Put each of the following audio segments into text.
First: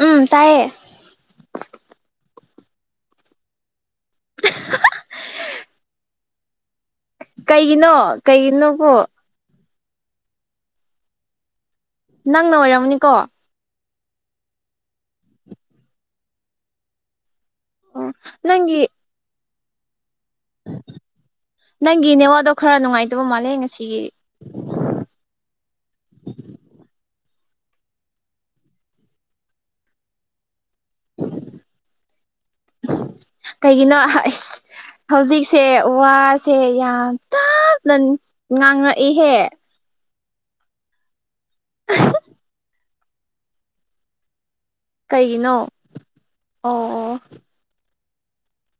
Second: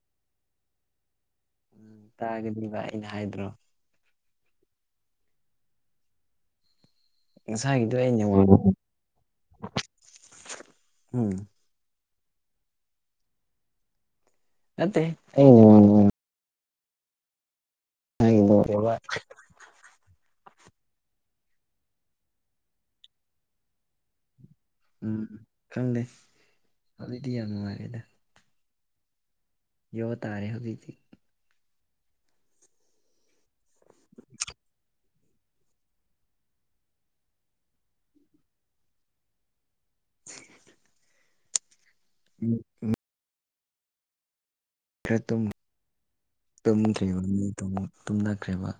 ꯎꯝ ꯇꯥꯏꯌꯦ ꯎꯝ ꯇꯥꯒꯗꯤꯕ ꯑꯩꯅ ꯍꯥꯏꯗ꯭ꯔꯣ [unintelligible] ꯉꯁꯥꯏꯒꯤꯗꯨ ꯑꯩ ꯀꯩꯒꯤꯅꯣ ꯅꯦꯠꯋꯥ꯭ꯔꯛꯅ ꯀꯩꯒꯤꯅꯣꯀꯣ [unintelligible] ꯎꯝ ꯅꯪꯅ ꯑꯣꯏꯔꯝꯃꯅꯤꯀꯣ ꯅꯠꯇꯦꯍꯦ ꯑꯩ [unintelligible] ꯑꯣ ꯅꯪꯒꯤ ꯉꯥꯡꯕ ꯅꯪꯒꯤ ꯅꯦꯠꯋꯥ꯭ꯔꯛꯇꯣ ꯈꯔ ꯅꯨꯡꯉꯥꯏꯇꯕ ꯃꯥꯜꯂꯦ ꯉꯁꯤꯒꯤ ꯎꯝ ꯈꯪꯗꯦ ꯍꯧꯖꯤꯛꯇꯤ ꯌꯥꯝ ꯅꯨꯡꯉꯥꯏꯔꯦꯗ ꯌꯣ ꯇꯥꯔꯦ ꯍꯧꯖꯤꯛꯇꯤ ꯀꯩꯒꯤꯅꯣ ꯍꯥ ꯏꯁ ꯍꯧꯖꯤꯛꯁꯦ ꯋꯥꯁꯦ ꯌꯥꯝ ꯇꯞꯅ ꯅꯨꯟ ꯉꯥꯡꯔꯛꯏꯍꯦ [unintelligible] ꯈꯔ ꯇꯨꯝ ꯀꯩꯒꯤꯅꯣ ꯑꯣ ꯑꯣ ꯇꯨꯝꯗ꯭ꯔꯤꯕꯅꯤ ꯇꯨꯝꯅ ꯇꯨꯝꯅꯈ꯭ꯔꯦꯕ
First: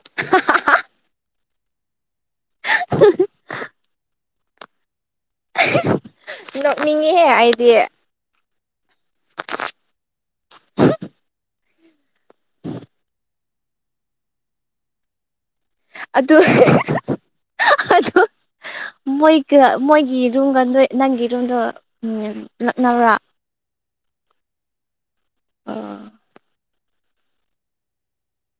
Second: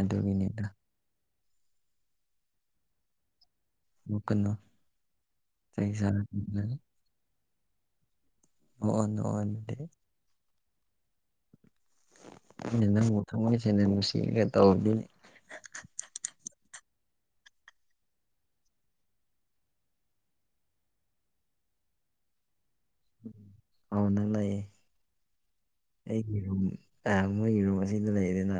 ꯑꯗꯨꯒꯤꯅꯤꯗ [unintelligible] ꯅꯣꯛꯀꯅꯨ ꯆꯩ [unintelligible] ꯆꯥꯔꯛꯅꯤ ꯅꯣꯛꯅꯤꯡꯉꯤꯍꯦ ꯑꯩꯗꯤ ꯑꯣ ꯑꯣ ꯅꯣꯛꯑꯣ ꯑꯗꯨꯗꯤ ꯑꯩꯅ ꯅꯪꯕꯨ ꯊꯃꯣꯏꯁꯦꯡꯅ ꯅꯨꯡꯁꯤꯔꯒ ꯇꯧꯔꯗꯤ ꯑꯗꯨ [unintelligible] ꯑꯥꯗꯨ ꯃꯣꯏꯒ ꯃꯣꯏꯒꯤ ꯔꯨꯝꯒꯗ ꯅꯪꯒꯤ ꯔꯨꯝꯗꯣ ꯎꯝ ꯂꯥꯛꯅꯕ꯭ꯔꯥ ꯑꯥꯎ ꯅꯛꯅꯩꯌꯦ [unintelligible] ꯑꯩꯒꯤ ꯔꯨꯝ ꯑ ꯃꯣꯏꯒꯤ ꯔꯨꯝ ꯑꯁꯤꯗ ꯂꯩꯌꯦꯗꯅ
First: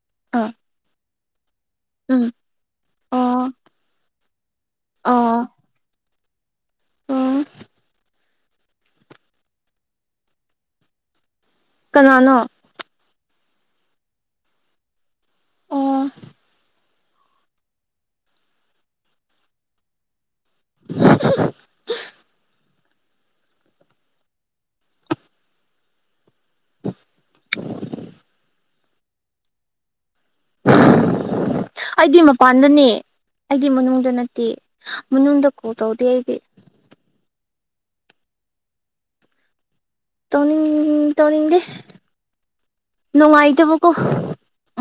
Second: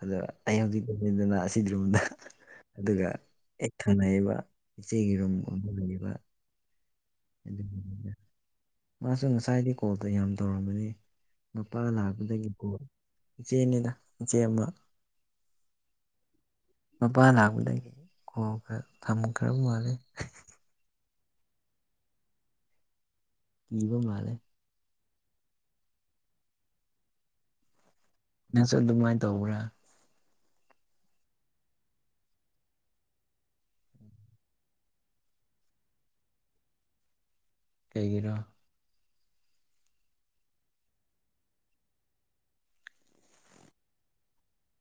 ꯑꯗꯣ ꯑꯥ ꯑꯩ ꯍꯧꯖꯤꯛ ꯗꯅ ꯑꯁꯤꯗ꯭ꯨꯔꯝꯗ ꯎꯝ ꯑꯗꯨꯒ ꯑꯣ ꯍꯦꯛ ꯊꯪꯅꯩꯌꯦꯕ ꯏꯆꯦꯒꯤ ꯔꯨꯝ ꯑꯣ ꯑꯃ ꯂꯩꯌꯦꯕ ꯎꯝ ꯑꯗꯨꯒꯤꯅꯤꯗꯥ ꯃꯥꯁꯨ ꯉꯁꯥꯏꯗꯩ ꯀꯣꯜꯗꯣ ꯌꯥꯝ ꯇꯧꯔꯝꯕꯅꯤ ꯅꯨꯄꯥ ꯀꯅꯥꯅꯣ ꯂꯥꯛꯄꯗꯒꯤ ꯀꯣꯜ ꯏꯆꯦꯅꯤꯗ ꯏꯆꯦ ꯑꯃ ꯑꯣ ꯃꯄꯥ ꯂꯥꯛꯄꯗꯒꯤ ꯀꯣꯜꯒ ꯊꯝꯈ꯭ꯔꯕ ꯃꯥꯜꯂꯦ [unintelligible] ꯀꯤꯕ ꯃꯥꯜꯂꯦ [unintelligible] ꯅꯪꯁꯨ ꯑꯗꯨꯃꯥꯏꯟ ꯇꯧꯕ꯭ꯔꯥ [inaudible] ꯑꯩꯗꯤ ꯃꯄꯥꯟꯗꯅꯦ ꯑꯩꯗꯤ ꯃꯅꯨꯡꯗ ꯅꯠꯇꯦ ꯃꯅꯨꯡꯗ ꯀꯣꯜ ꯇꯧꯗꯦ ꯑꯩꯗꯤ ꯀꯩꯒꯤꯔꯣ ꯇꯧꯅꯤꯡ ꯇꯧꯅꯤꯡꯗꯦ ꯅꯨꯡꯉꯥꯏꯇꯕꯀꯣ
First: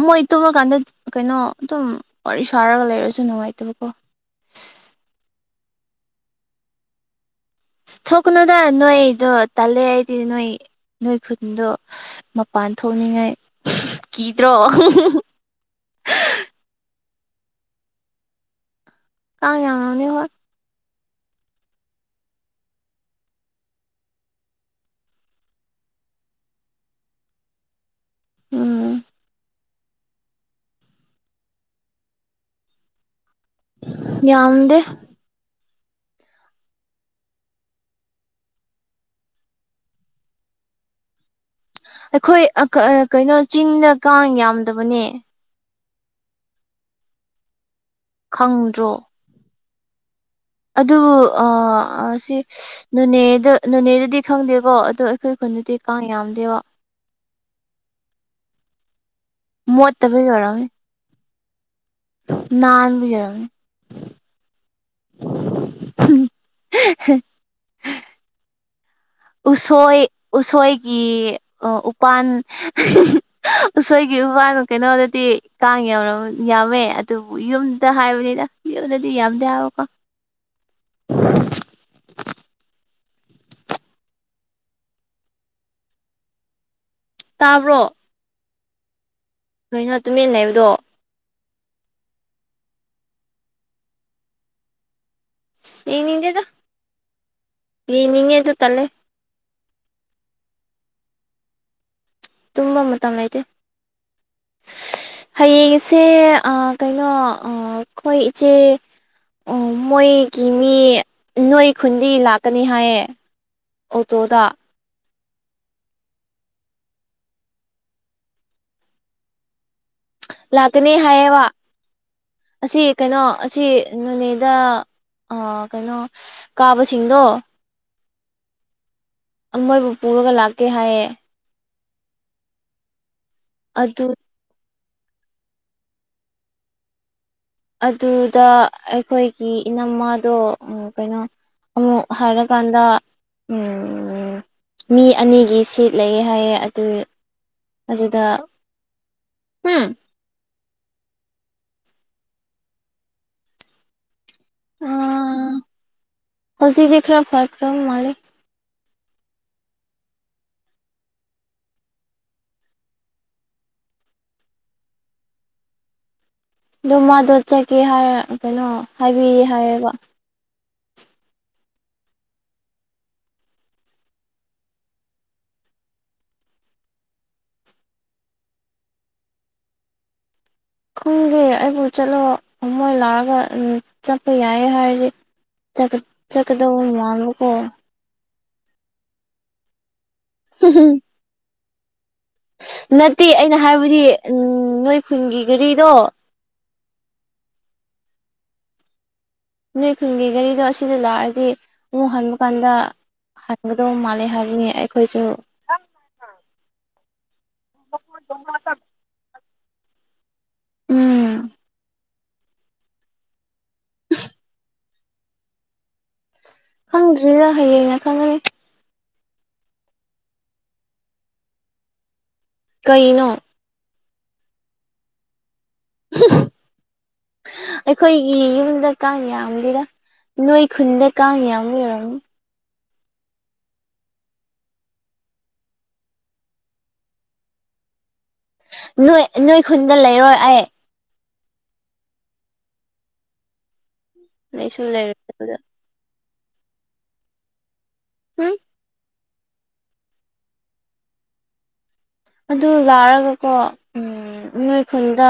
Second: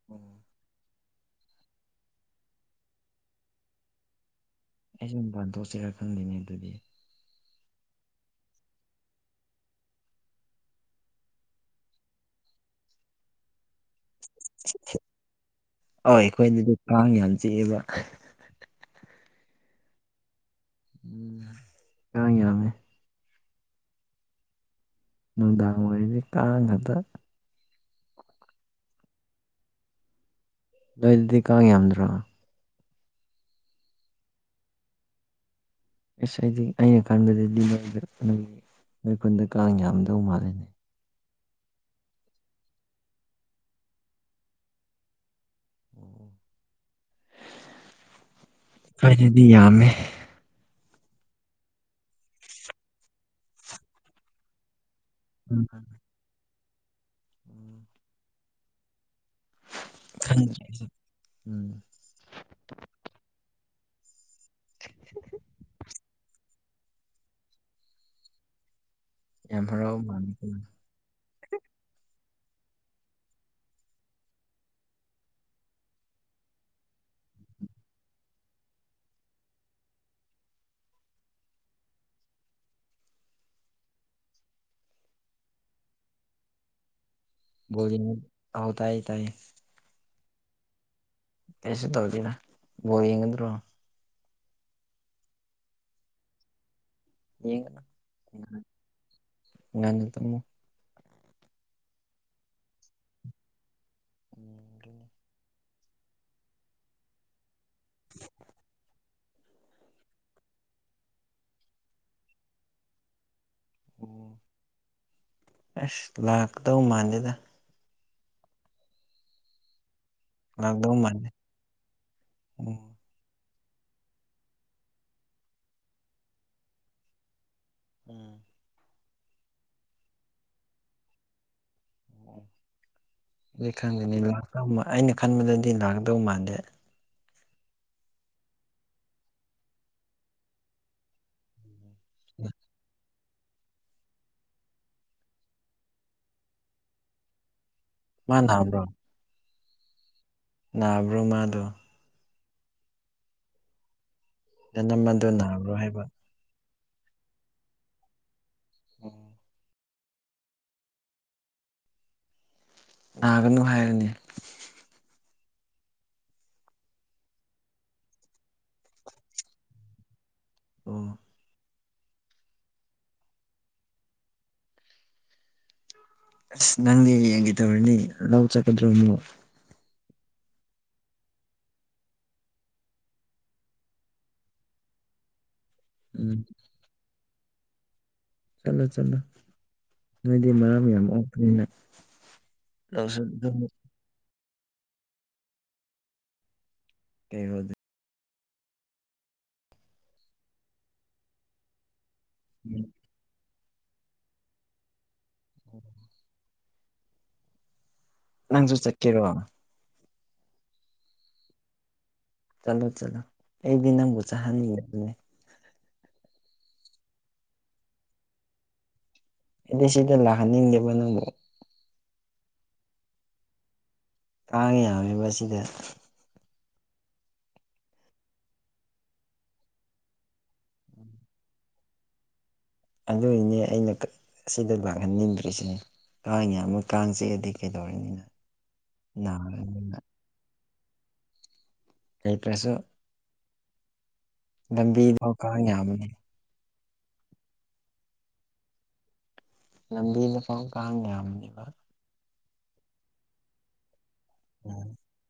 ꯃꯣꯏ ꯎꯝ ꯇꯨꯝꯨꯔꯀꯥꯟꯗ ꯀꯩꯅꯣ ꯑꯗꯨꯝ ꯋꯥꯔꯤ ꯁꯥꯔꯒ ꯂꯩꯔꯁꯨ ꯅꯨꯡꯉꯥꯏꯇꯕꯀꯣ ꯑꯩꯁꯨ ꯃꯄꯥꯟ ꯊꯣꯛꯁꯤꯔꯥ ꯈꯪꯗꯦꯅꯦ ꯑꯗꯨꯗꯤ ꯏꯁ ꯊꯣꯛꯀꯅꯣꯗ ꯅꯣꯏꯗꯣ ꯇꯜꯂꯦ ꯑꯩꯗꯤ ꯅꯣꯏ ꯅꯣꯏ ꯈꯨꯟꯗꯣ ꯃꯄꯥꯟ ꯊꯣꯛꯅꯤꯡꯉꯥꯏ ꯀꯤꯗ꯭ꯔꯣ [unintelligible] ꯍꯣꯏ ꯑꯩꯈꯣꯏꯗꯗꯤ ꯀꯥꯡ ꯌꯥꯝ ꯆꯤꯛꯑꯦꯕ ꯀꯥꯡ ꯌꯥꯥꯝꯃꯅꯤ ꯍꯣꯏ ꯎꯝ ꯀꯥꯡ ꯌꯥꯝꯃꯦ ꯅꯨꯡꯗꯥꯡ ꯑꯣꯏꯔꯗꯤ ꯀꯥꯡ ꯉꯥꯛꯇ ꯎꯝ ꯅꯣꯢ ꯑꯗꯥꯏꯗꯤ ꯀꯥꯡ ꯌꯥꯝꯗ꯭ꯔꯣ ꯌꯥꯝꯗꯦ ꯑꯁ ꯑꯩꯗꯤ ꯑꯩꯅ ꯈꯟꯕꯗꯗꯤ ꯅꯣꯏ ꯅꯣꯏꯈꯨꯜꯗ ꯀꯥꯡ ꯌꯥꯝꯗꯧ ꯃꯥꯜꯂꯤꯅꯦ ꯑꯩꯈꯣꯏ ꯑꯀꯥ ꯑꯥ ꯀꯩꯅꯣ ꯆꯤꯡꯗ ꯀꯥꯡ ꯌꯥꯝꯗꯕꯅꯦ ꯑꯣ ꯑꯣ ꯈꯪꯗ꯭ꯔꯣ ꯑꯩꯗꯤ ꯌꯥꯝꯃꯦ ꯑꯗꯨ ꯑꯥ ꯑꯁꯤ ꯁꯤ ꯅꯣꯅꯦꯗ ꯅꯣꯅꯦꯗꯗꯤ ꯈꯪꯗꯦꯀꯣ ꯑꯩꯈꯣꯏ ꯈꯨꯟꯅꯗꯤ ꯀꯥꯡ ꯌꯥꯝꯗꯦꯕ ꯎꯝ ꯃꯣꯠꯇꯕꯒꯤ ꯊ ꯎꯝ ꯅꯥꯟ ꯌꯥꯔ ꯍꯦ ꯍꯦ ꯌꯥꯝ ꯍꯔꯥꯎ ꯎꯁꯣꯏ ꯃꯥꯜꯂꯤꯀꯣ ꯎꯁꯣꯏꯒꯤ ꯑꯣ ꯎꯄꯥꯟ ꯎꯁꯣꯏꯒꯤ ꯎꯄꯥꯟ ꯀꯩꯅꯣꯗꯗꯤ ꯀꯥꯡ ꯌꯥꯝ ꯌꯥꯝꯃꯦ ꯑꯗꯨꯕꯨ ꯌꯨꯝꯗ ꯍꯥꯏꯕꯅꯤꯅ ꯌꯨꯝꯗꯗꯤ ꯌꯥꯝꯗꯦ ꯍꯥꯏꯕꯀꯣ ꯇꯥꯕ꯭ꯔꯣ ꯣꯖꯤ ꯍꯧ ꯇꯥꯏ ꯇꯥꯏ ꯀꯩꯅꯣ ꯇꯨꯃꯤꯟꯅ ꯂꯩꯕꯗꯣ ꯀꯩꯁꯨ ꯇꯧꯗꯦꯅ ꯕꯣꯜ ꯌꯦꯡꯅꯤꯡꯗ꯭ꯔꯣ ꯌꯦꯡꯅꯤꯡꯗꯦꯗ ꯌꯦꯡꯉꯨꯅꯣ ꯌꯦꯡꯅꯤꯡꯉꯦ ꯑꯗꯨ ꯇꯜꯂꯦ ꯉꯟꯅ ꯇꯨꯝꯃꯣ ꯇꯨꯝꯕ ꯃꯇꯝ ꯂꯩꯇꯦ ꯎꯝ ꯑꯗꯨꯅꯤ ꯍꯌꯦꯡꯁꯦ ꯀꯩꯅꯣ ꯑꯈꯣꯏ ꯏꯆꯦ ꯑꯣ ꯃꯣꯏꯒꯤ ꯃꯤ ꯅꯣꯏ ꯈꯨꯟꯗꯩ ꯂꯥꯛꯀꯅꯤ ꯍꯥꯏꯌꯦ ꯎ ꯑꯣꯇꯣꯗ ꯑꯁ ꯂꯥꯛꯀꯗꯧ ꯃꯥꯟꯗꯦꯗ ꯂꯥꯛꯀꯅꯤ ꯂꯥꯛꯗꯧ ꯃꯥꯟꯗꯦ ꯍꯥꯏꯌꯦꯕ ꯑꯁꯤ ꯎꯝ ꯀꯩꯅꯣ ꯑꯁꯤ ꯅꯣꯅꯦꯗ ꯀꯩꯅꯣ ꯀꯥꯕꯁꯤꯡꯗꯣ ꯎꯝ ꯃꯣꯏꯕꯨ ꯄꯨꯔꯒ ꯂꯥꯛꯀꯦ ꯍꯥꯏꯌꯦ ꯑꯗꯨ ꯈꯪꯗꯦꯅꯤ ꯑꯩꯅ ꯈꯟꯕꯗꯗꯤ ꯂꯥꯛꯗꯧ ꯃꯥꯟꯗꯦ ꯑꯗꯨꯗ ꯑꯩꯈꯣꯏꯒꯤ ꯏꯅꯝꯃꯗꯣ ꯀꯩꯅꯣ ꯑꯃꯨꯛ ꯍꯥꯏꯔꯀꯥꯟꯗ ꯎꯝ ꯃꯤ ꯑꯅꯤꯒꯤ ꯁꯤꯠ ꯂꯩ ꯍꯥꯏꯌꯦ ꯑꯗꯨ ꯑꯗꯨꯗ ꯃꯥ ꯅꯥꯕ꯭ꯔꯣ ꯎꯝ ꯅꯍꯕ꯭ꯔꯣꯃꯥꯗꯣ ꯅꯃꯟꯗꯨ ꯅꯥꯕ꯭ꯔꯣ ꯍꯥꯏꯕ ꯍꯧꯖꯤꯗꯤ ꯈꯔ ꯐꯔ ꯀ꯭ꯔꯣ ꯃꯥ ꯂꯩ ꯎꯝ ꯅꯥꯒꯅꯨ ꯍꯥꯏꯔꯅꯤ ꯑꯗꯣ ꯃꯥꯗꯣ ꯆꯠꯀꯦ ꯍꯥꯏꯔ ꯀꯩꯅꯣ ꯍꯥꯏꯕꯤꯌꯦ ꯍꯥꯏꯌꯦꯕ ꯑꯣ ꯑꯁ ꯅꯪꯗꯤ ꯌꯦꯡꯒꯦ ꯇꯧꯔꯅꯤ ꯂꯥꯎ ꯆꯠꯀꯗ꯭ꯔꯣꯅꯣ ꯑꯩꯪꯒꯤꯦ ꯑꯩꯕꯨ ꯆꯠꯂꯣ ꯑꯃꯣꯏ ꯂꯥꯛꯑꯒ ꯆꯠꯄ ꯌꯥꯏ ꯍꯥꯏꯔꯗꯤ ꯆꯀ ꯎꯝ ꯆꯀꯗ ꯃꯂꯀꯣ ꯆꯠꯂꯣ ꯆꯠꯂꯣ ꯅꯣꯏꯗꯤ ꯃꯔꯥꯡ ꯌꯥꯝ ꯑꯣꯄꯅꯤꯅ ꯅꯠꯇꯦ ꯑꯩꯅ ꯍꯥꯏꯕꯗꯤ ꯎ ꯅꯣꯏ ꯈꯨꯟꯒꯤ ꯒꯥꯔꯤꯗꯣ ꯀꯩ ꯍꯧꯗ ꯃꯤꯑꯣꯏ ꯈꯨꯟꯒꯤ ꯒꯥꯔꯤꯗꯣ ꯑꯁꯤꯗ ꯂꯥꯛꯑꯗꯤ ꯑꯃꯨꯛ ꯍꯟꯕ ꯀꯥꯟꯗ ꯍꯪꯒꯗꯧ ꯃꯥꯜꯂꯦ ꯍꯥꯏꯕꯅꯤ ꯑꯩꯈꯣꯏꯁꯨ ꯑꯣꯝ ꯅꯪꯁꯨ ꯆꯠꯀꯦꯔꯣ ꯎꯝ ꯆꯂꯣ ꯆꯂꯣ ꯑꯦꯗꯤꯅ ꯑꯃꯕꯨ ꯆꯍꯅꯤ ꯍꯥꯏꯅꯤ ꯈꯪꯗ꯭ꯔꯤꯅ ꯍꯌꯦꯡꯩꯅ ꯈꯪꯒꯅꯤ ꯑꯗꯤ ꯁꯤꯗ ꯂꯥꯛꯍꯟꯅꯤꯡꯗꯦꯕ ꯅꯪꯕꯨꯣ ꯀꯩꯅꯣ ꯇꯥꯡꯉ ꯌꯥꯝꯃꯤ ꯑꯁꯤꯗ ꯑꯩꯈꯣꯏꯒꯤ ꯌꯨꯝꯗ ꯀꯥꯡ ꯌꯥꯝꯂꯤꯔ ꯅꯣꯏ ꯈꯨꯟꯗ ꯀꯥꯡ ꯌꯥꯝ ꯑꯣꯏꯔꯝꯃꯤ ꯑꯗꯨꯒꯤꯅꯦ ꯑꯩꯅ ꯁꯤꯗ ꯂꯥꯛꯍꯟꯅꯤꯡꯗ꯭ꯔꯤꯁꯤꯅꯦ ꯀꯥꯡꯉꯦ ꯑꯃ ꯀꯥꯡꯁꯦ ꯑꯗꯩ ꯀꯩꯗꯧꯔꯅꯤꯅ ꯅꯣꯏ ꯅꯣꯏ ꯈꯨꯟꯗ ꯅꯥꯔꯅꯤꯅ ꯂꯩꯔꯣꯏ ꯑꯩ ꯀꯩꯇ꯭ꯔꯁꯨ ꯂꯩꯁꯨ ꯂꯩꯔꯣꯏ ꯂꯝꯕꯤꯗꯣ ꯀ ꯑꯗꯨꯗ ꯌꯥꯝꯕꯅꯦ ꯎꯝ ꯂꯝꯕꯤꯗ ꯄꯥꯎ ꯀꯥꯡ ꯌꯥꯝꯕꯅꯦꯕ ꯑꯗꯨ ꯂꯥꯔꯒꯀꯣ ꯎꯝ ꯅꯣꯏ ꯈꯨꯟꯗ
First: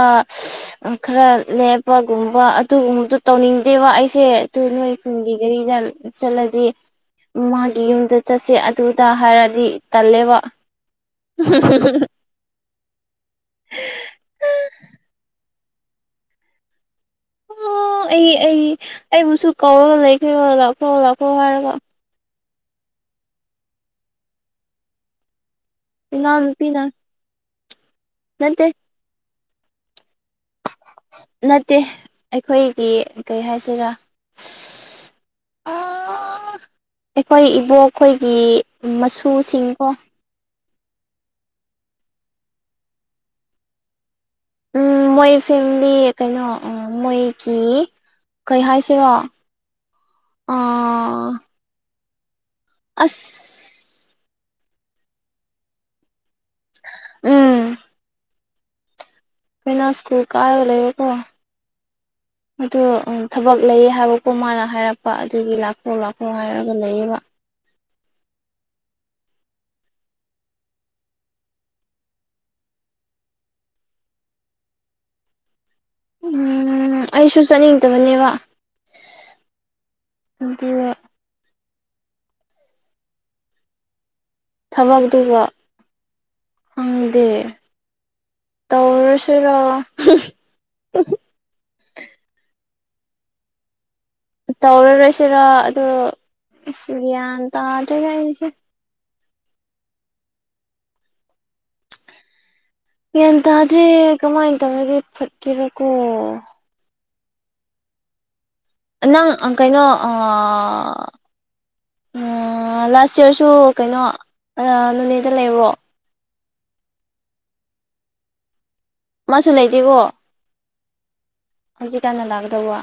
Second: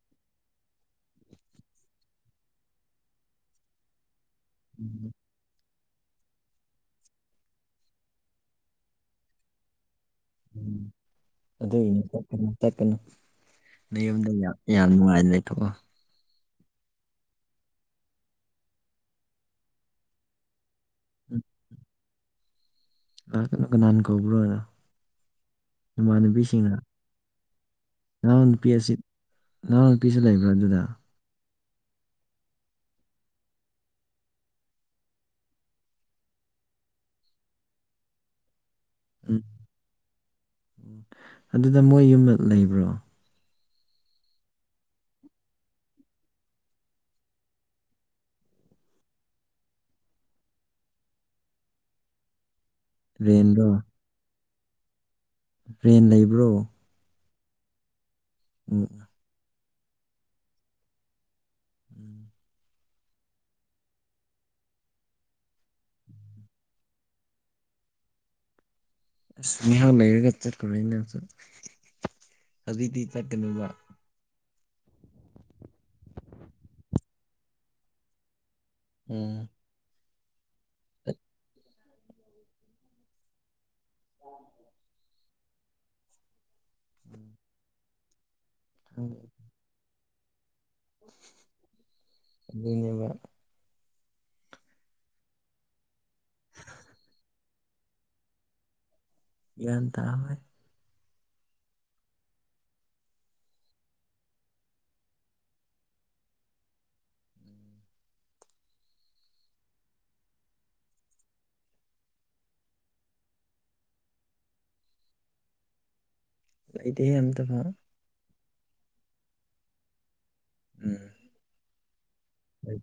ꯈꯔ ꯂꯦꯞꯄꯒꯨꯝꯕ ꯑꯗꯨꯒꯨꯝꯕꯗꯨꯣ ꯇꯧꯅꯤꯡꯗꯦꯕ ꯑꯩꯁꯦ ꯑꯗꯨ ꯅꯣꯏ ꯎꯝ ꯈꯨꯟꯒꯤ ꯐꯔꯤꯗ ꯆꯂꯗꯤ ꯃꯥꯒꯤ ꯌꯨꯝꯗ ꯆꯠꯁꯦ ꯑꯗꯨꯗ ꯍꯥꯏꯔꯗꯤ ꯇꯜꯂꯦꯕ ꯑꯗꯨꯏꯅꯦ ꯆꯠꯅ ꯆꯠꯀꯅ ꯅ ꯌꯨꯝꯝꯗ ꯌꯥꯝ ꯅꯨꯡꯉꯥꯏꯅ ꯂꯩꯊꯣꯛꯑꯣ ꯑꯣ ꯑꯩ ꯑꯩ ꯑꯩꯕꯨꯁꯨ ꯀꯧꯔꯒ ꯂꯩꯈ꯭ꯔꯦ ꯂꯥꯛꯈ꯭ꯔꯣ ꯂꯥꯛꯈ꯭ꯔꯣ ꯍꯥꯏꯔꯒ ꯑ ꯀꯩꯅꯣ ꯀꯅꯥꯅ ꯀꯧꯕ꯭ꯔꯣꯅ ꯏꯃꯥꯟꯅꯕꯤꯁꯤꯡꯅ ꯏꯅꯥꯎꯅꯨꯄꯤꯅ ꯑꯉꯥꯡ ꯅꯨꯄꯤ ꯅꯠꯇꯦ ꯑꯁꯤ ꯑꯉꯥꯡ ꯅꯨꯄꯤꯁꯤ ꯂꯩꯕ꯭ꯔꯥ ꯑꯗꯨꯗ ꯅꯠꯇꯦ ꯑꯩꯈꯣꯏꯒꯤ ꯀꯩ ꯍꯥꯏꯁꯤꯔꯥ ꯑꯩꯈꯣꯏ ꯏꯕꯣꯛꯈꯣꯏꯒꯤ ꯃꯆꯁꯨꯁꯤꯡꯀꯣ ꯎꯝ ꯑꯗꯨꯗ ꯃꯣꯏ ꯌꯨꯝꯗ ꯂꯩꯕ꯭ꯔꯣ ꯎ ꯃꯣꯏ ꯐꯦꯃꯤꯂꯤ ꯀꯩꯅꯣ ꯃꯣꯏꯒꯤ ꯀꯩ ꯍꯥꯏꯁꯤꯔꯣ ꯑ ꯔꯦꯟꯗꯣ ꯑꯁ ꯭ꯔꯦꯟ ꯂꯩꯕ꯭ꯔꯣ ꯎꯝ ꯎꯝ ꯎꯝ ꯑꯩꯈꯣꯏꯅ ꯁ꯭ꯀꯨꯜ ꯀꯥꯔꯒ ꯂꯩꯕꯔꯕ꯭ꯔꯣ ꯎꯝ ꯑꯗꯨ ꯊꯕꯛ ꯂꯩꯌꯦ ꯍꯥꯏꯕꯀꯣ ꯃꯥꯅ ꯍꯥꯏꯔꯛꯄ ꯑꯗꯨꯒꯤ ꯂꯥꯈꯣ ꯂꯥꯈꯣ ꯍꯥꯏꯔꯒ ꯂꯩꯌꯦꯕ ꯑꯁ ꯅꯍꯥꯟ ꯂꯩꯔꯒ ꯆꯠꯈꯨꯔꯅꯁꯨ ꯍꯧꯖꯤꯛꯇꯤ ꯆꯠꯀꯅꯦꯕ ꯑꯩꯁꯨ ꯆꯠꯅꯤꯡꯗꯕꯅꯦꯕ ꯎꯝ ꯑꯗꯨꯒ ꯊꯕꯛꯇꯨꯒ ꯐꯪꯗꯦ ꯇꯧꯔꯁꯤꯔ ꯑꯗꯨꯅꯦꯕ ꯇꯧꯔꯔꯣꯏꯁꯤꯔꯣ ꯑꯗꯣ ꯑꯁ ꯒ꯭ꯌꯥꯟ ꯇꯥꯗ꯭ꯔꯦꯅꯦ ꯑꯩꯔꯤꯁꯦ ꯒ꯭ꯌꯥꯟ ꯇꯥꯣꯏ ꯒ꯭ꯌꯥꯟ ꯇꯥꯗ꯭ꯔꯦ ꯀꯃꯥꯏꯅ ꯇꯧꯔꯒꯦ ꯐꯠꯀꯦꯔꯣꯀꯣ ꯎꯝ ꯅꯪ ꯀꯩꯅꯣ ꯂꯥꯁ ꯌꯔꯁꯨ ꯀꯩꯅꯣ ꯅꯅꯦꯗ ꯂꯩꯕ꯭ꯔꯣ ꯂꯩꯗꯦꯦ ꯌꯥꯝꯇꯕ ꯃꯥꯁꯨ ꯂꯩꯇꯦꯕꯣ ꯎꯝ ꯍꯧꯖꯤꯛꯀꯥꯟꯅ ꯂꯥꯛꯀꯗꯧꯕ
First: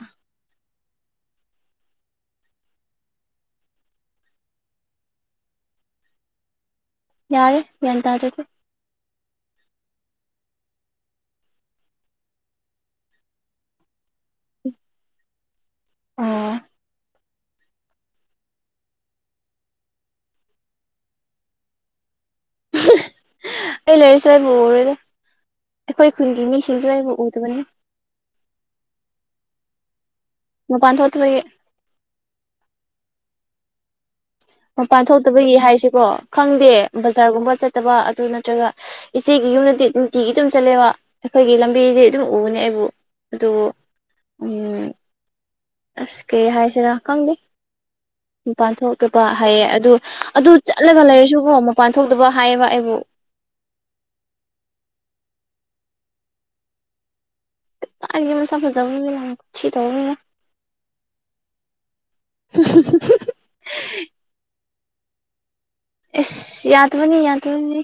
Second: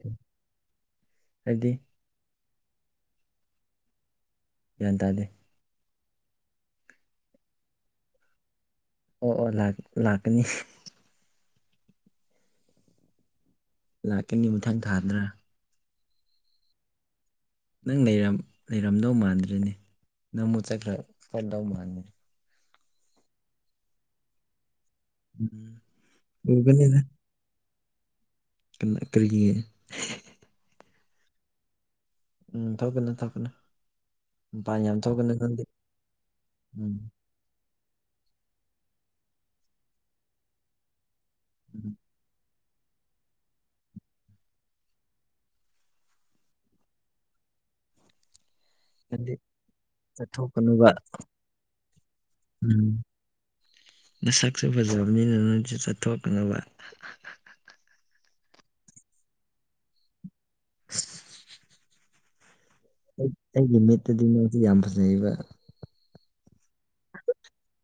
ꯍꯥꯏꯗꯤ ꯒ꯭ꯌꯥꯟ ꯇꯥꯗꯦ ꯌꯥꯔꯦ ꯒꯌꯥꯟ ꯍꯥꯏꯗꯤ ꯑꯣ ꯑꯣ ꯂꯥꯛꯀꯅꯤ ꯂꯥꯛꯀꯅꯤ ꯃꯊꯪ ꯊꯥꯗ꯭ꯔꯥ ꯑꯥ ꯅꯪ ꯂꯩꯔꯝꯗꯧ ꯃꯥꯟꯗ꯭ꯔꯅꯦ ꯅꯪ ꯑꯃꯨ ꯆꯠꯈ꯭ꯔ ꯐꯗꯧ ꯃꯥꯥꯟꯅꯤ ꯑꯩ ꯂꯩꯥꯏꯔꯤꯁꯨ ꯑꯩꯕꯨ ꯎꯔꯗ ꯑꯩꯈꯣꯏ ꯈꯨꯟꯒꯤ ꯎꯝ ꯃꯤꯁꯤꯡꯁꯨ ꯑꯩꯕꯨ ꯎꯔꯦ ꯑꯗꯨꯅꯤ ꯀ ꯀꯔꯤꯒꯤ ꯅ ꯄꯥꯟꯊꯣꯠꯦ ꯎꯝ ꯊꯒꯅꯦ ꯊꯀꯅ ꯃꯄꯥꯟ ꯊꯣꯛꯇꯕꯒꯤ ꯍꯥꯏꯁꯤꯀꯣ ꯈꯪꯗꯦ ꯎꯝ ꯕꯖꯥꯔꯒꯨꯝꯕ ꯆꯠ ꯐꯠꯇꯕ ꯑꯗꯨ ꯅꯠꯇ꯭ꯔꯒ ꯏꯆꯦꯒꯤ ꯌꯨꯝꯗꯗꯤ ꯅꯨꯡꯇꯤꯒꯤ ꯑꯗꯨꯨꯝ ꯆꯠꯂꯦꯕ ꯑꯩꯈꯣꯏꯒꯤ ꯎꯝ ꯂꯝꯕꯤꯗꯤ ꯑꯗꯨꯝ ꯎꯕꯅꯤ ꯑꯩꯕꯨ ꯑꯗꯨꯕꯨ ꯑꯁ ꯀꯦ ꯍꯥꯏꯁꯤꯔꯥ ꯈꯪꯗꯦ ꯃꯄꯥꯟ ꯊꯣꯛꯇꯕ ꯅꯪꯗꯤ ꯍꯥꯏꯌꯦ ꯑꯗꯨ ꯑꯗꯨ ꯆꯠꯊꯣꯛꯀꯅꯨꯕ ꯆꯠꯂꯒ ꯂꯩꯔꯁꯨꯀꯣ ꯃꯄꯥꯟ ꯊꯣꯛꯇꯕ ꯍꯥꯏꯌꯦꯕ ꯑꯩꯕꯨ ꯃꯁꯛꯁꯨꯦ ꯐꯖꯕꯅꯤꯅ ꯅꯪꯣꯏꯁꯨ ꯆꯠꯊꯣꯛꯅꯕ ꯑꯒꯤ ꯃꯨꯁ ꯐꯖꯕꯅ ꯃꯂ ꯊꯈꯤ ꯇꯧꯕꯅ ꯃꯦ [inaudible] [unintelligible] ꯑꯩ ꯑꯩꯒꯤ ꯃꯤꯠꯇꯗꯤ ꯅꯁꯤ ꯌꯥꯝ ꯐꯖꯩꯕ ꯑꯦꯁ ꯌꯥꯗꯕꯅꯤ ꯌꯥꯗꯕꯅꯤꯅꯦ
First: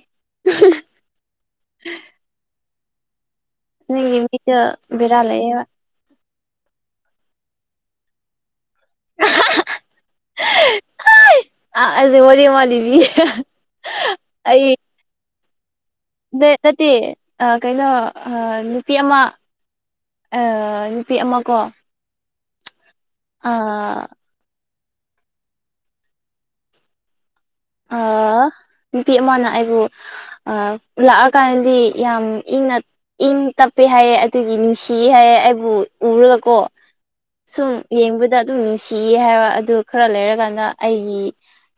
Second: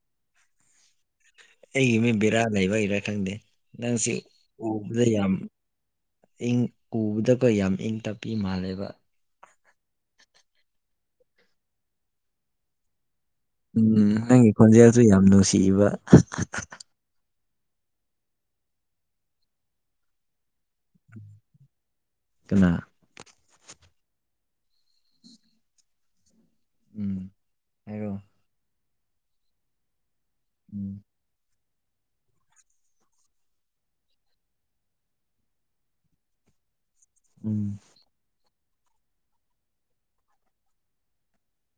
ꯑꯩꯒꯤ ꯃꯤ ꯕꯦꯔꯥ ꯂꯩꯕꯩꯔꯥ ꯈꯪꯗꯦ ꯅꯪꯁꯤ ꯅꯪꯒꯤ ꯃꯤꯗ ꯎꯕꯗ ꯕꯦꯔꯥ ꯌꯥꯝ ꯂꯩꯌꯦꯕ ꯏꯪ ꯎꯕꯗꯒ ꯌꯥꯝ ꯏꯪ ꯇꯞꯄꯤ ꯃꯥꯜꯂꯦꯕ ꯑꯗꯨ ꯋꯥꯔꯤꯣꯔ ꯃꯥꯂꯤꯕꯤ ꯎꯝ ꯅꯪꯒꯤ ꯈꯣꯟꯖꯦꯜꯁꯨ ꯌꯥꯝ ꯅꯨꯡꯁꯤꯕ ꯗꯦ ꯅꯠꯇꯦ ꯑꯥ ꯀꯩꯅꯣ ꯑ ꯅꯨꯄꯤ ꯑꯃ ꯑ ꯅꯨꯄꯤ ꯑꯃꯀꯣ ꯀꯅꯥ ꯑꯥ ꯎꯝ ꯍꯥꯏꯔꯣ ꯑꯥ ꯅꯨꯄꯤ ꯑꯃꯅ ꯑꯩꯕꯨ ꯑꯥ ꯎꯝ ꯂꯥꯛꯑ ꯀꯥꯡꯗꯤ ꯌꯥꯝ ꯏꯪꯅ ꯏꯪ ꯇꯞꯄꯦ ꯍꯥꯏꯌꯦ ꯑꯗꯨꯒꯤ ꯅꯨꯡꯁꯤꯌꯦ ꯍꯥꯏꯌꯦ ꯑꯩꯕꯨ ꯎꯔꯒꯀꯣ꯫ ꯁꯨꯝ ꯎꯝ ꯌꯦꯡꯕꯗ ꯑꯗꯨꯝ ꯅꯨꯡꯁꯤꯌꯦ ꯍꯥꯏꯕ ꯑꯗꯨ ꯈꯔ ꯂꯩꯔꯀꯥꯟꯗ ꯑꯩꯒꯤ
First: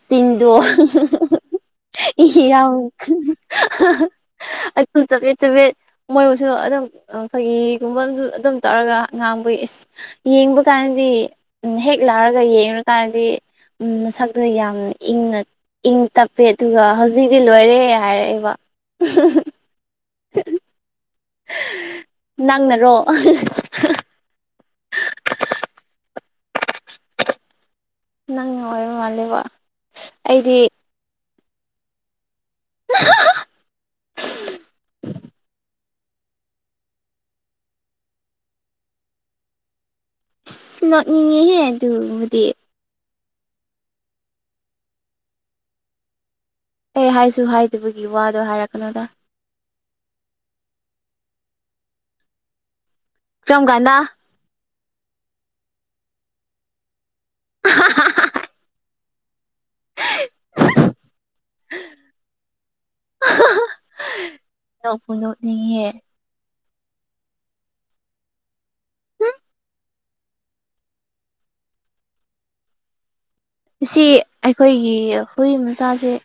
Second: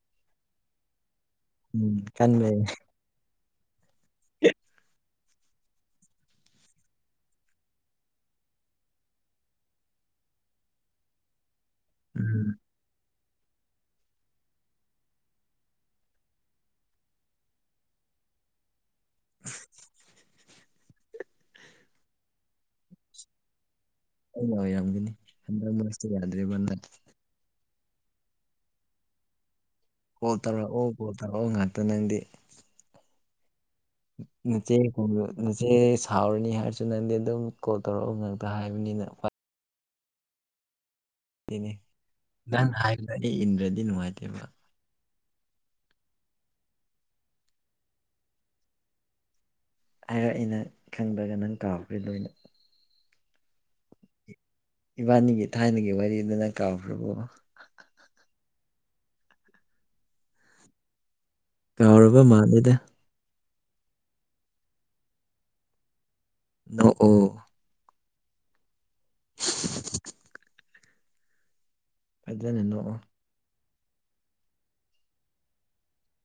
ꯆꯤꯟꯗꯨ ꯍꯨꯝ ꯍꯨꯝ ꯍꯨꯝ ꯎꯝ ꯏ ꯈꯟꯕꯩ ꯌꯥꯝ ꯀꯟ ꯍꯥ ꯍꯥ ꯑ ꯑꯩ ꯇꯨꯝ ꯆꯕꯦꯠ ꯆꯕꯦꯠ ꯃꯣꯏꯕꯨꯁꯨ ꯑꯗꯨꯝ ꯐꯒꯤꯒꯨꯝꯕ ꯑꯗꯨꯝ ꯇꯧꯔꯒ ꯉꯥꯡꯕꯒꯤ ꯏꯁ ꯌꯦꯡꯕ ꯀꯥꯟꯗꯤ ꯍꯦꯛ ꯂꯥꯛꯔꯒ ꯎꯝ ꯌꯦꯡꯉꯨꯔ ꯀꯥꯟꯗꯤ ꯎꯝ ꯅꯁꯛꯇꯣ ꯌꯥꯝꯅ ꯏꯪꯅ ꯏꯪ ꯇꯞꯄꯦ ꯑꯗꯨꯒ ꯍꯧꯖꯤꯇꯤ ꯂꯣꯏꯔꯦꯍꯦ ꯍꯥꯏꯔꯛꯑꯦꯕ ꯎꯍꯨꯝ ꯍꯨꯝ ꯅꯪꯅꯔꯣ ꯑꯍꯥ ꯍꯥ ꯑꯩꯅ ꯑꯣꯏꯔꯝꯒꯅꯤ ꯍꯟꯗꯛ ꯃꯔꯛꯁꯦ ꯌꯥꯗ꯭ꯔꯦꯕ ꯅꯪ ꯅꯪꯅ ꯑꯣꯏꯕ ꯃꯥꯂꯦꯕ ꯀꯣꯜ ꯇꯧꯔꯛꯑꯣ ꯀꯣꯜ ꯇꯧꯔꯛꯑꯣ ꯉꯥꯛꯇ ꯅꯪꯗꯤ꯫ ꯍꯥ ꯍꯥ ꯍꯥ ꯅꯆꯦ ꯀꯧ ꯅꯆꯦ ꯁ [unintelligible] ꯁꯥꯎꯔꯅꯤ ꯍꯥꯏꯔꯁꯨ ꯅꯪꯗꯤ ꯑꯗꯨꯝ ꯀꯣꯜ ꯇꯧꯔꯛꯑꯣ ꯉꯛꯇ ꯍꯥꯏꯕꯅꯤꯅ [unintelligible] ꯂꯥꯛꯅꯤꯡꯉꯦ ꯏꯅꯦ ꯅꯪ ꯍꯥꯏꯕꯗꫭ ꯏꯟꯗ꯭ꯔꯗꯤ ꯅꯨꯡꯉꯥꯏꯇꯦꯕ꯫ ꯑꯩ ꯍꯥꯏꯁꯨ ꯍꯥꯏꯗꯕꯒꯤ ꯋꯥꯗꯣ ꯍꯥꯏꯔꯛꯀꯅꯨꯗ꯫ ꯍꯥꯏꯔ ꯑꯩꯅ ꯈꯪꯗꯔꯒ ꯅꯪ ꯀꯥꯎꯈ꯭ꯔꯦ ꯂꯣꯏꯅ꯫ ꯀꯔꯝꯀꯥꯟꯗ ꯏꯕꯥꯅꯤꯒꯤ ꯊꯥꯏꯅꯒꯤ ꯋꯥꯔꯤꯗꯨ ꯅꯪ ꯀꯥꯎꯈ꯭ꯔꯕꯣ꯫ ꯑꯍꯥ ꯍꯥ ꯍꯥ [unintelligible] ꯀꯥꯎꯔꯕ ꯃꯥꯜꯂꯤꯗ ꯍꯥ ꯍꯥ ꯅꯣꯛꯄꯨ ꯅꯣꯛꯅꯤꯉꯦꯍ‌ꯦ꯫ ꯅꯣꯛꯑꯣ [unintelligible] ꯐꯖꯅ ꯅꯣꯛꯑꯣ ꯑꯁꯤ ꯑꯩꯈꯣꯏꯒꯤ ꯍꯨꯏ ꯃꯆꯥꯁꯦ ꯅꯨꯞ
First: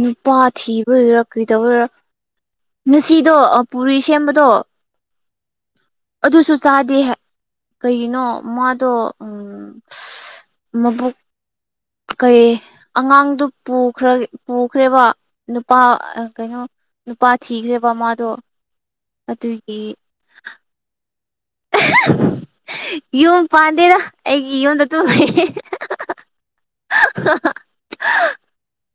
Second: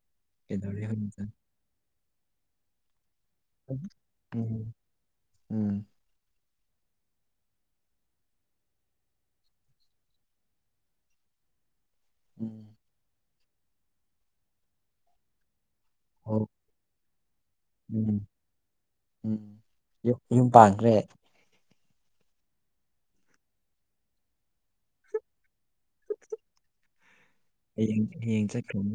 ꯅꯨꯄꯥ ꯀꯩꯗꯧꯔꯦ ꯊꯤꯕꯒꯤꯔꯥ ꯍꯧꯖꯤꯛꯇ ꯀꯔꯤ ꯇꯧꯕꯒꯤꯔ ꯉꯁꯤꯗꯣ ꯑꯣ ꯎꯝ ꯄꯨꯔꯤ ꯁꯦꯝꯕꯗꯣ꯫ ꯎꯝ ꯑꯗꯨꯁꯨ ꯆꯥꯗꯦ ꯀꯩꯒꯤꯅꯣ ꯃꯥꯗꯣ ꯎꯝ ꯎꯝ ꯃꯕꯨꯛ ꯀꯔꯤ ꯎꯝ ꯑꯉꯥꯡꯗꯨ ꯄꯨꯈꯔ‌ꯦ ꯄꯨꯈ꯭ꯔꯦꯕ ꯅꯨꯄꯥ ꯑꯥ ꯍꯣ ꯀꯩꯅꯣ ꯅꯨꯄꯥ ꯊꯤꯈ꯭ꯔꯦꯕ ꯎꯝ ꯃꯥꯗꯣ ꯑꯗꯨꯒꯤ ꯃꯌꯨꯝ ꯄꯥꯟꯈ꯭ꯔꯦ ꯌꯨꯝ ꯄꯥꯟꯗꯦꯗ ꯑꯩꯒꯤ ꯌꯨꯝꯗ ꯑꯗꯨꯝ ꯂꯩꯌꯦ ꯍꯦꯍꯥꯍꯥ [unintelligible] [unintelligible] ꯍꯥ ꯍꯥ ꯍꯥ ꯍꯌꯦꯡ ꯍꯌꯦꯡ ꯆꯠꯈ꯭ꯔꯅꯤ